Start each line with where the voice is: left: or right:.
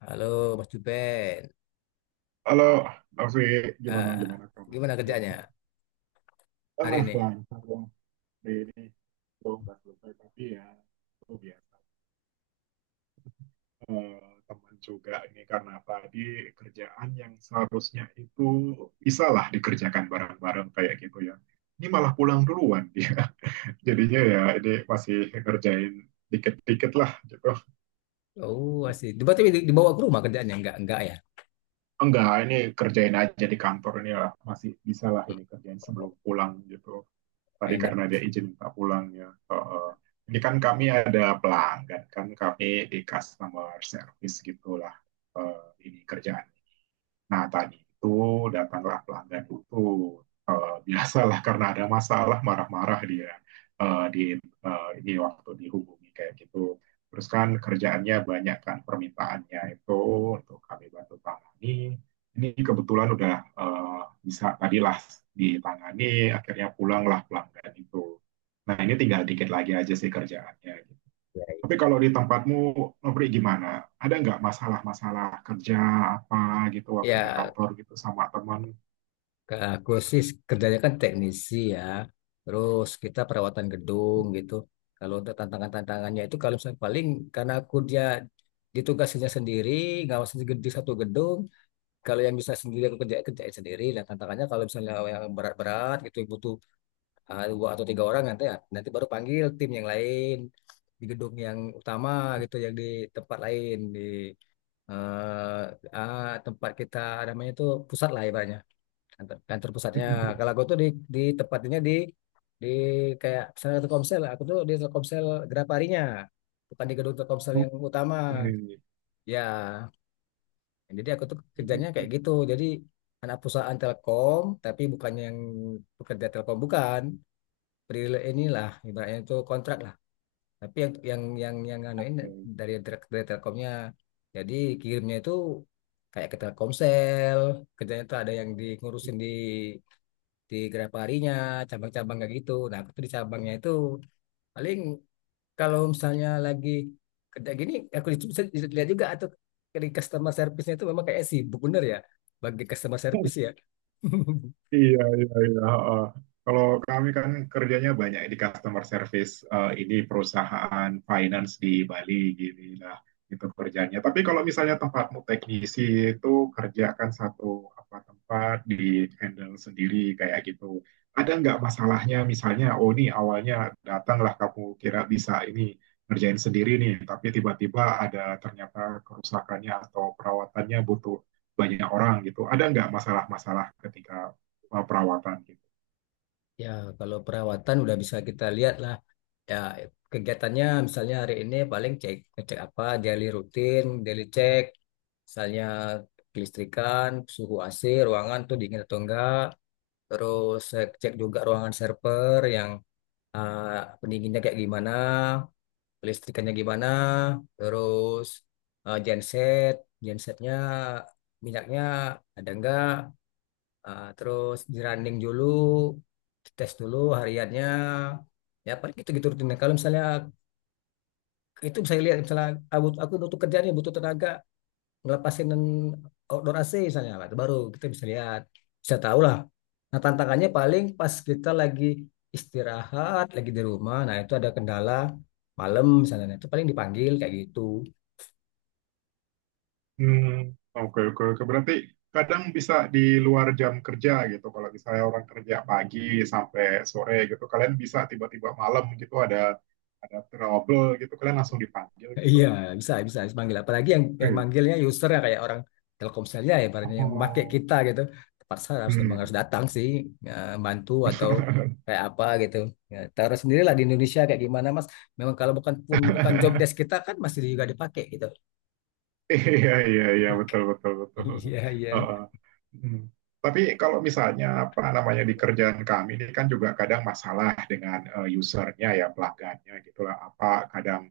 left: Halo, Mas Juben,
right: Halo, Novi, gimana
left: Ah,
right: gimana kabarnya?
left: gimana
right: Iya.
left: kerjanya
right: Ah,
left: hari ini?
right: lancar dong. Ini belum nggak selesai tapi ya itu biasa. Eh, Teman juga ini karena tadi kerjaan yang seharusnya itu bisa lah dikerjakan bareng-bareng kayak gitu ya. Ini malah pulang duluan dia. Jadinya ya ini masih ngerjain dikit-dikit lah gitu.
left: Oh, asik. Berarti dibawa ke rumah kerjanya? Enggak, ya?
right: Enggak, ini kerjain aja di kantor ini lah. Masih bisa lah ini kerjain sebelum pulang gitu. Tadi
left: Enak,
right: karena dia izin minta pulang ya. Heeh. Ini kan kami ada pelanggan kan kami di customer service gitulah, eh, ini kerjaan. Nah, tadi itu datanglah pelanggan itu, biasalah, karena ada masalah marah-marah dia, eh, di ini waktu dihubungi kayak gitu. Terus kan kerjaannya banyak, kan permintaannya itu untuk kami bantu tangani. Ini kebetulan udah, eh, bisa tadilah ditangani, akhirnya pulanglah pelanggan itu. Nah, ini tinggal dikit lagi aja sih kerjaannya, gitu.
left: ya.
right: Tapi kalau di tempatmu, Nobri, gimana? Ada nggak masalah-masalah kerja apa gitu waktu di
left: Ya,
right: kantor gitu sama teman?
left: aku sih kerjanya kan teknisi, ya. Terus kita perawatan gedung gitu. Kalau untuk tantangan-tantangannya itu kalau misalnya paling karena aku dia ditugasinya sendiri, ngawasin di satu gedung. Kalau yang bisa sendiri aku kerjain sendiri. Dan tantangannya kalau misalnya yang berat-berat gitu butuh dua atau tiga orang nanti nanti baru panggil tim yang lain di gedung yang utama, gitu yang di tempat lain di tempat kita, namanya itu pusat lah ibaratnya, kantor, kantor pusatnya. Kalau aku tuh di tempatnya, di kayak misalnya Telkomsel, aku tuh di Telkomsel Graparinya, bukan di gedung Telkomsel yang utama,
right: Oke.
left: ya. Jadi aku tuh kerjanya kayak gitu, jadi anak perusahaan Telkom tapi bukan yang pekerja Telkom, bukan. Peril inilah ibaratnya, itu kontrak lah, tapi yang anuin
right: Oke.
left: dari Telkomnya. Jadi kirimnya itu kayak ke Telkomsel, kerjanya itu ada yang diurusin di Grab harinya, cabang-cabang kayak gitu. Nah aku tuh di cabangnya itu, paling kalau misalnya lagi kerja gini aku bisa lihat juga, atau dari customer service-nya itu memang kayak sibuk bener, ya, bagi customer service, ya.
right: Iya, iya, iya. Heeh. Kalau kami kan kerjanya banyak di customer service, ini perusahaan finance di Bali gini lah itu kerjanya. Tapi kalau misalnya tempatmu teknisi itu kerjakan satu apa tempat di handle sendiri kayak gitu. Ada nggak masalahnya misalnya, oh ini awalnya datanglah kamu kira bisa ini ngerjain sendiri nih, tapi tiba-tiba ada ternyata kerusakannya atau perawatannya butuh banyak orang gitu. Ada nggak masalah-masalah ketika perawatan gitu.
left: Ya, kalau perawatan udah bisa kita lihat lah. Ya, kegiatannya misalnya hari ini paling cek, ngecek apa daily rutin, daily check, misalnya kelistrikan, suhu AC, ruangan tuh dingin atau enggak, terus saya cek juga ruangan server yang pendinginnya kayak gimana, kelistrikannya gimana, terus eh, genset, gensetnya minyaknya ada enggak. Terus di running dulu, tes dulu hariannya, ya paling gitu-gitu rutinnya. Kalau misalnya itu bisa lihat, misalnya aku untuk kerja nih butuh tenaga ngelepasin outdoor AC misalnya. Nah, itu baru kita bisa lihat, bisa tahu lah. Nah tantangannya paling pas kita lagi istirahat lagi di rumah, nah itu ada kendala malam misalnya. Nah, itu paling dipanggil kayak gitu.
right: Hmm, oke, oke, oke. Berarti kadang bisa di luar jam kerja gitu. Kalau misalnya orang kerja pagi sampai sore gitu, kalian bisa tiba-tiba malam gitu ada trouble gitu, kalian langsung dipanggil gitu.
left: Iya, bisa manggil. Apalagi yang
right: Eh,
left: manggilnya user, ya, kayak orang Telkomselnya, ya, barangnya yang pakai
right: oh,
left: kita gitu. Terpaksa harus, memang
right: hmm.
left: harus datang sih, ya, bantu atau kayak apa gitu. Ya, taruh sendirilah di Indonesia kayak gimana, Mas. Memang kalau bukan pun bukan job desk kita kan masih juga dipakai gitu.
right: Iya, iya, iya, betul, betul, betul.
left: Iya, iya.
right: Heeh. Hmm. Tapi kalau misalnya apa namanya di kerjaan kami ini kan juga kadang masalah dengan, usernya ya pelanggannya gitulah, apa kadang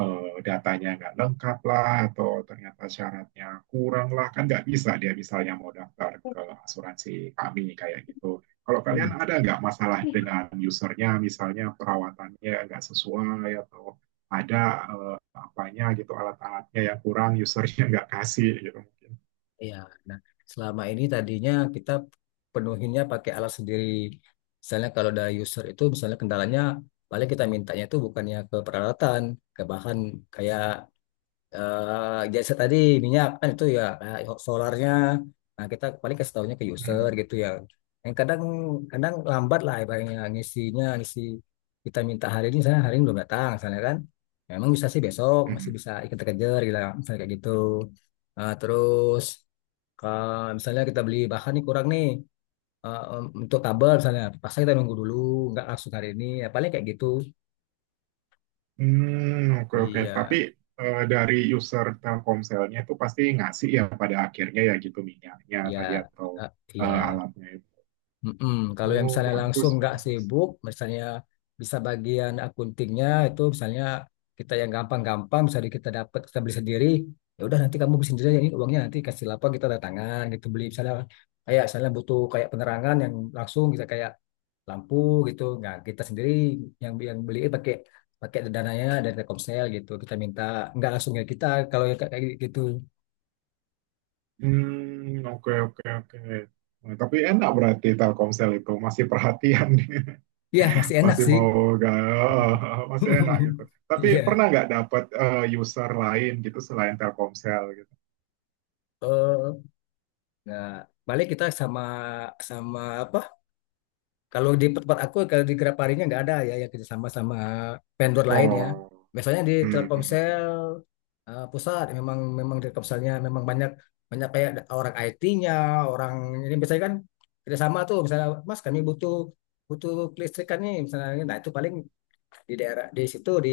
right: datanya nggak lengkap lah, atau ternyata syaratnya kurang lah, kan nggak bisa dia misalnya mau daftar ke asuransi kami kayak gitu. Kalau kalian
left: Hmm.
right: ada nggak masalah dengan usernya, misalnya perawatannya nggak sesuai atau ada eh, apanya gitu, alat-alatnya yang kurang usernya nggak kasih gitu mungkin.
left: Iya. Nah, selama ini tadinya kita penuhinnya pakai alat sendiri. Misalnya kalau ada user itu misalnya kendalanya, paling kita mintanya itu bukannya ke peralatan, ke bahan kayak jasa tadi, minyak kan itu, ya, kayak solarnya, nah kita paling kasih tahunya ke user,
right: Hmm,
left: gitu ya. Yang kadang kadang lambat lah ibaratnya ngisinya, ngisi kita minta hari ini misalnya, hari ini belum datang misalnya, kan memang bisa sih besok masih
right: hmm.
left: bisa kita kejar gitu misalnya, kayak gitu. Nah, terus ke misalnya kita beli bahan nih kurang nih, untuk kabel misalnya pasang, kita nunggu dulu, nggak langsung hari ini, ya paling kayak gitu.
right: Hmm, oke oke tapi
left: Iya,
right: dari user Telkomselnya itu pasti ngasih ya pada akhirnya ya gitu, minyaknya
left: iya,
right: tadi atau
left: eh, iya.
right: alatnya itu.
left: Mm-mm. Kalau yang
right: Oh,
left: misalnya langsung
right: bagus
left: nggak
right: bagus.
left: sibuk, misalnya bisa bagian akuntingnya itu, misalnya kita yang gampang-gampang, misalnya kita dapat, kita beli sendiri, ya udah nanti kamu beli sendiri aja, ini uangnya nanti kasih lapor, kita ada tangan gitu, beli misalnya kayak misalnya butuh kayak penerangan yang langsung kita kayak lampu gitu, nggak kita sendiri yang beli, pakai pakai dananya dari Telkomsel gitu, kita minta nggak langsung, ya kita kalau yang kayak kayak gitu,
right: Hmm, oke oke oke. Nah, tapi enak berarti Telkomsel itu masih perhatian.
left: ya masih enak
right: Masih
left: sih.
right: mau gak? Masih enak gitu. Tapi
left: Iya.
right: pernah nggak dapat user lain gitu selain Telkomsel gitu?
left: Nah, balik kita, sama sama apa? Kalau di tempat aku kalau di Graparinya nggak ada ya yang kerja sama sama vendor lain, ya.
right: Oh.
left: Biasanya di
right: Hmm. Hmm, hmm.
left: Telkomsel pusat, memang memang di Telkomselnya memang banyak banyak kayak ada orang IT-nya, orang ini biasanya kan kerja sama tuh, misalnya Mas kami butuh butuh kelistrikan nih misalnya, nah itu paling di daerah di situ di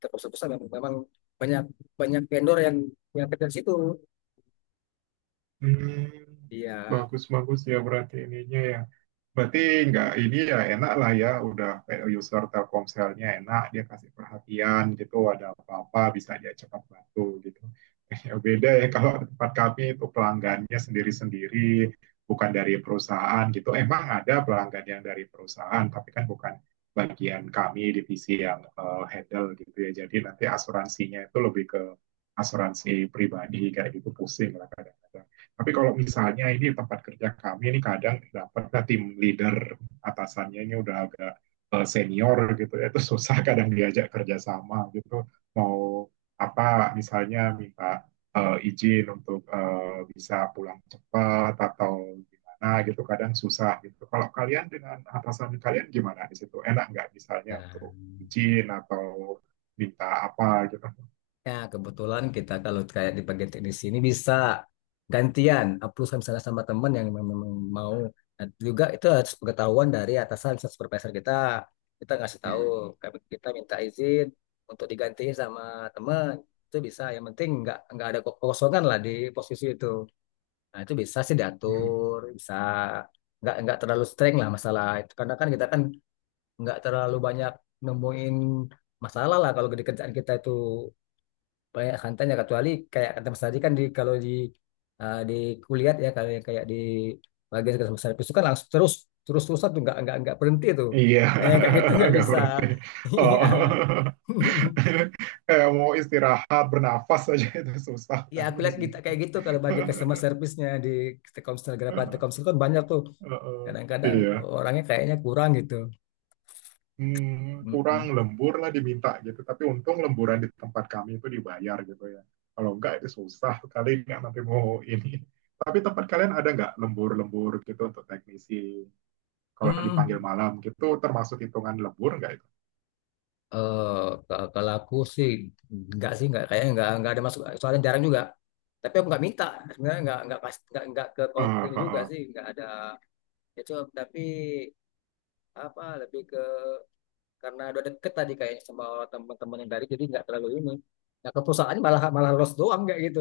left: Telkomsel pusat memang, banyak banyak vendor yang kerja di situ.
right: Hmm,
left: Iya.
right: bagus-bagus ya berarti ininya ya. Berarti nggak ini ya, enak lah ya, udah kayak user Telkomselnya enak, dia kasih perhatian gitu, ada apa-apa bisa dia cepat bantu gitu. Ya beda ya kalau tempat kami itu pelanggannya sendiri-sendiri, bukan dari perusahaan gitu. Emang ada pelanggan yang dari perusahaan, tapi kan bukan bagian kami, divisi yang handle gitu ya. Jadi nanti asuransinya itu lebih ke asuransi pribadi kayak gitu, pusing lah kadang-kadang. Tapi kalau misalnya ini tempat kerja kami ini kadang dapat nah, tim leader atasannya ini udah agak senior gitu ya, itu susah kadang diajak kerjasama gitu. Mau apa misalnya minta izin untuk bisa pulang cepat atau gimana gitu, kadang susah gitu. Kalau kalian dengan atasan kalian gimana di situ? Enak nggak misalnya
left: Nah.
right: untuk izin atau minta apa gitu?
left: Ya, kebetulan kita kalau kayak di bagian teknis ini bisa gantian upload misalnya sama teman yang memang memang mau. Nah, juga itu harus pengetahuan dari atasan, misalnya supervisor kita kita ngasih tahu, kami kita minta izin untuk digantiin sama teman, itu bisa, yang penting nggak ada kekosongan lah di posisi itu. Nah itu bisa sih
right: Hmm.
left: diatur, bisa, nggak terlalu streng lah masalah itu karena kan kita kan nggak terlalu banyak nemuin masalah lah kalau di kerjaan kita itu, banyak santannya, kecuali kayak kata Mas tadi kan, di kalau di di kuliah, ya, kalau yang kayak di bagian kerja Mas Hafiz itu kan langsung terus terus terus tuh, nggak berhenti tuh.
right: Iya,
left: Nah yang kayak gitu nggak
right: nggak
left: bisa.
right: berhenti.
left: Iya.
right: Oh. Kayak mau istirahat, bernafas aja itu susah
left: Ya,
right: kan
left: aku
right: di
left: lihat
right: sini.
left: kita kayak gitu, kalau bagi customer service-nya di Telkomsel, Grab Telkomsel kan banyak tuh.
right: Heeh.
left: Kadang-kadang
right: Iya.
left: orangnya kayaknya kurang gitu.
right: Hmm, kurang
left: Mm-mm.
right: lembur lah diminta gitu. Tapi untung lemburan di tempat kami itu dibayar gitu ya. Kalau enggak itu susah kali, nggak nanti mau ini. Tapi tempat kalian ada nggak lembur-lembur gitu untuk teknisi? Kalau dipanggil
left: Hmm.
right: malam gitu termasuk hitungan lembur nggak itu?
left: eh kalau aku sih nggak sih nggak, kayaknya nggak ada masuk soalnya jarang juga, tapi aku nggak minta, sebenarnya nggak pas, nggak ke konflik
right: Ah, ah,
left: juga
right: ah.
left: sih, nggak ada itu, tapi apa, lebih ke karena udah deket tadi kayaknya sama teman-teman yang dari, jadi nggak terlalu ini. Nah ke perusahaan malah malah los doang kayak gitu,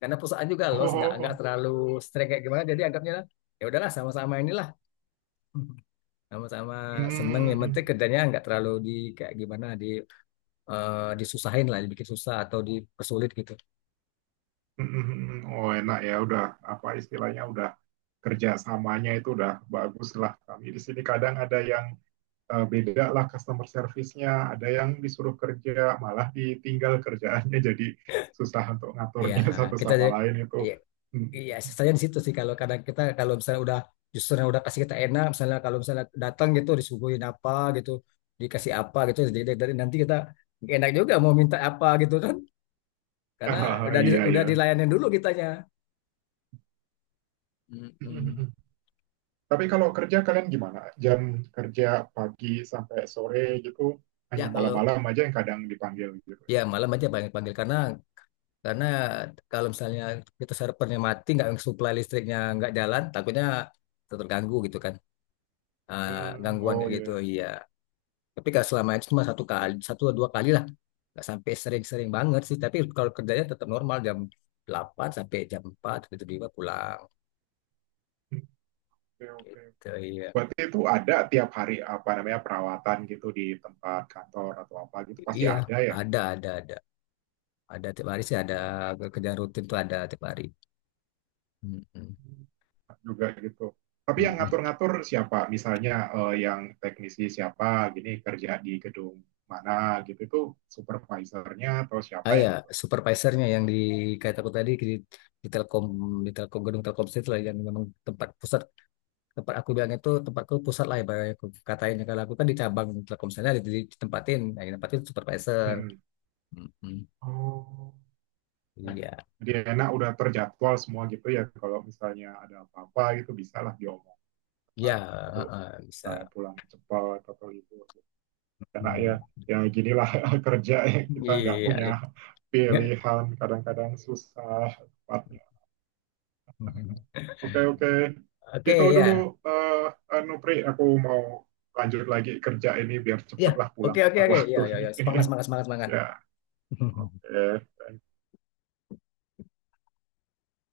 left: karena perusahaan juga los, nggak
right: Oh,
left: terlalu streng kayak gimana, jadi anggapnya ya udahlah sama-sama inilah. sama-sama seneng, yang
right: hmm.
left: penting kerjanya nggak terlalu di kayak gimana, disusahin lah, dibikin susah atau dipersulit gitu.
right: Oh, enak ya, udah apa istilahnya udah kerjasamanya itu udah bagus lah. Kami di sini kadang ada yang beda lah customer service-nya, ada yang disuruh kerja malah ditinggal kerjaannya, jadi susah untuk
left: Ya,
right: ngaturnya satu
left: kita
right: sama
left: jadi
right: lain itu.
left: ya, iya saya di situ sih, kalau kadang kita kalau misalnya udah, justru yang udah kasih kita enak, misalnya kalau misalnya datang gitu disuguhin apa gitu, dikasih apa gitu, jadi dari nanti kita nggak enak juga mau minta apa gitu kan, karena
right: Ah,
left: udah
right: iya
left: udah
right: ya.
left: dilayanin dulu kitanya. Mm-mm.
right: Tapi
left: Iya.
right: kalau kerja kalian gimana, jam kerja pagi sampai sore gitu,
left: Ya
right: hanya
left: kalau
right: malam-malam aja yang kadang dipanggil gitu?
left: Ya malam aja banyak panggil, karena kalau misalnya kita servernya mati, nggak supply listriknya nggak jalan, takutnya terganggu gitu kan. eh,
right: Hmm,
left: Gangguan
right: oh
left: kayak
right: iya
left: gitu,
right: iya.
left: iya. Tapi kalau selama itu cuma satu kali, satu atau dua kali lah, nggak sampai sering-sering banget sih, tapi kalau kerjanya tetap normal jam 8 sampai jam 4, tiba-tiba pulang
right: Oke oke.
left: gitu. Iya,
right: Berarti itu ada tiap hari apa namanya, perawatan gitu di tempat kantor atau apa gitu pasti
left: iya,
right: ada ya
left: ada ada ada ada tiap hari sih, ada kerjaan rutin tuh ada tiap hari. Mm-mm.
right: juga gitu. Tapi yang
left: Mm-mm.
right: ngatur-ngatur siapa? Misalnya yang teknisi siapa, gini kerja di gedung mana gitu, itu supervisornya atau siapa
left: Ah
right: yang
left: ya,
right: ngatur?
left: supervisornya yang di kata aku tadi di Telkom, di Telkom gedung Telkomsel itu lah yang memang tempat pusat, tempat aku bilangnya tuh tempatku pusat lah ibaratnya, aku katanya kalau aku kan di cabang Telkomselnya ditempatin, nah, ditempatin supervisor.
right: Mm-mm.
left: Mm-mm.
right: Oh.
left: Iya.
right: Jadi enak udah terjadwal semua gitu ya. Kalau misalnya ada apa-apa gitu bisalah diomongkan
left: Iya.
right: gitu.
left: Heeh, bisa.
right: Saya pulang cepat atau libur, karena ya
left: Mm.
right: ya ginilah kerja ya, kita nggak
left: Iya,
right: punya
left: Lik. Nggak.
right: pilihan, kadang-kadang susah tepatnya. Oke oke,
left: oke,
right: gitu dulu,
left: ya,
right: eh Nupri, aku mau lanjut lagi kerja ini biar
left: ya.
right: cepatlah
left: Oke,
right: pulang
left: oke,
right: tepat
left: oke.
right: waktu
left: Ya, ya,
right: ini.
left: ya. Semangat, semangat, semangat, semangat.
right: Ya, oke, thank you.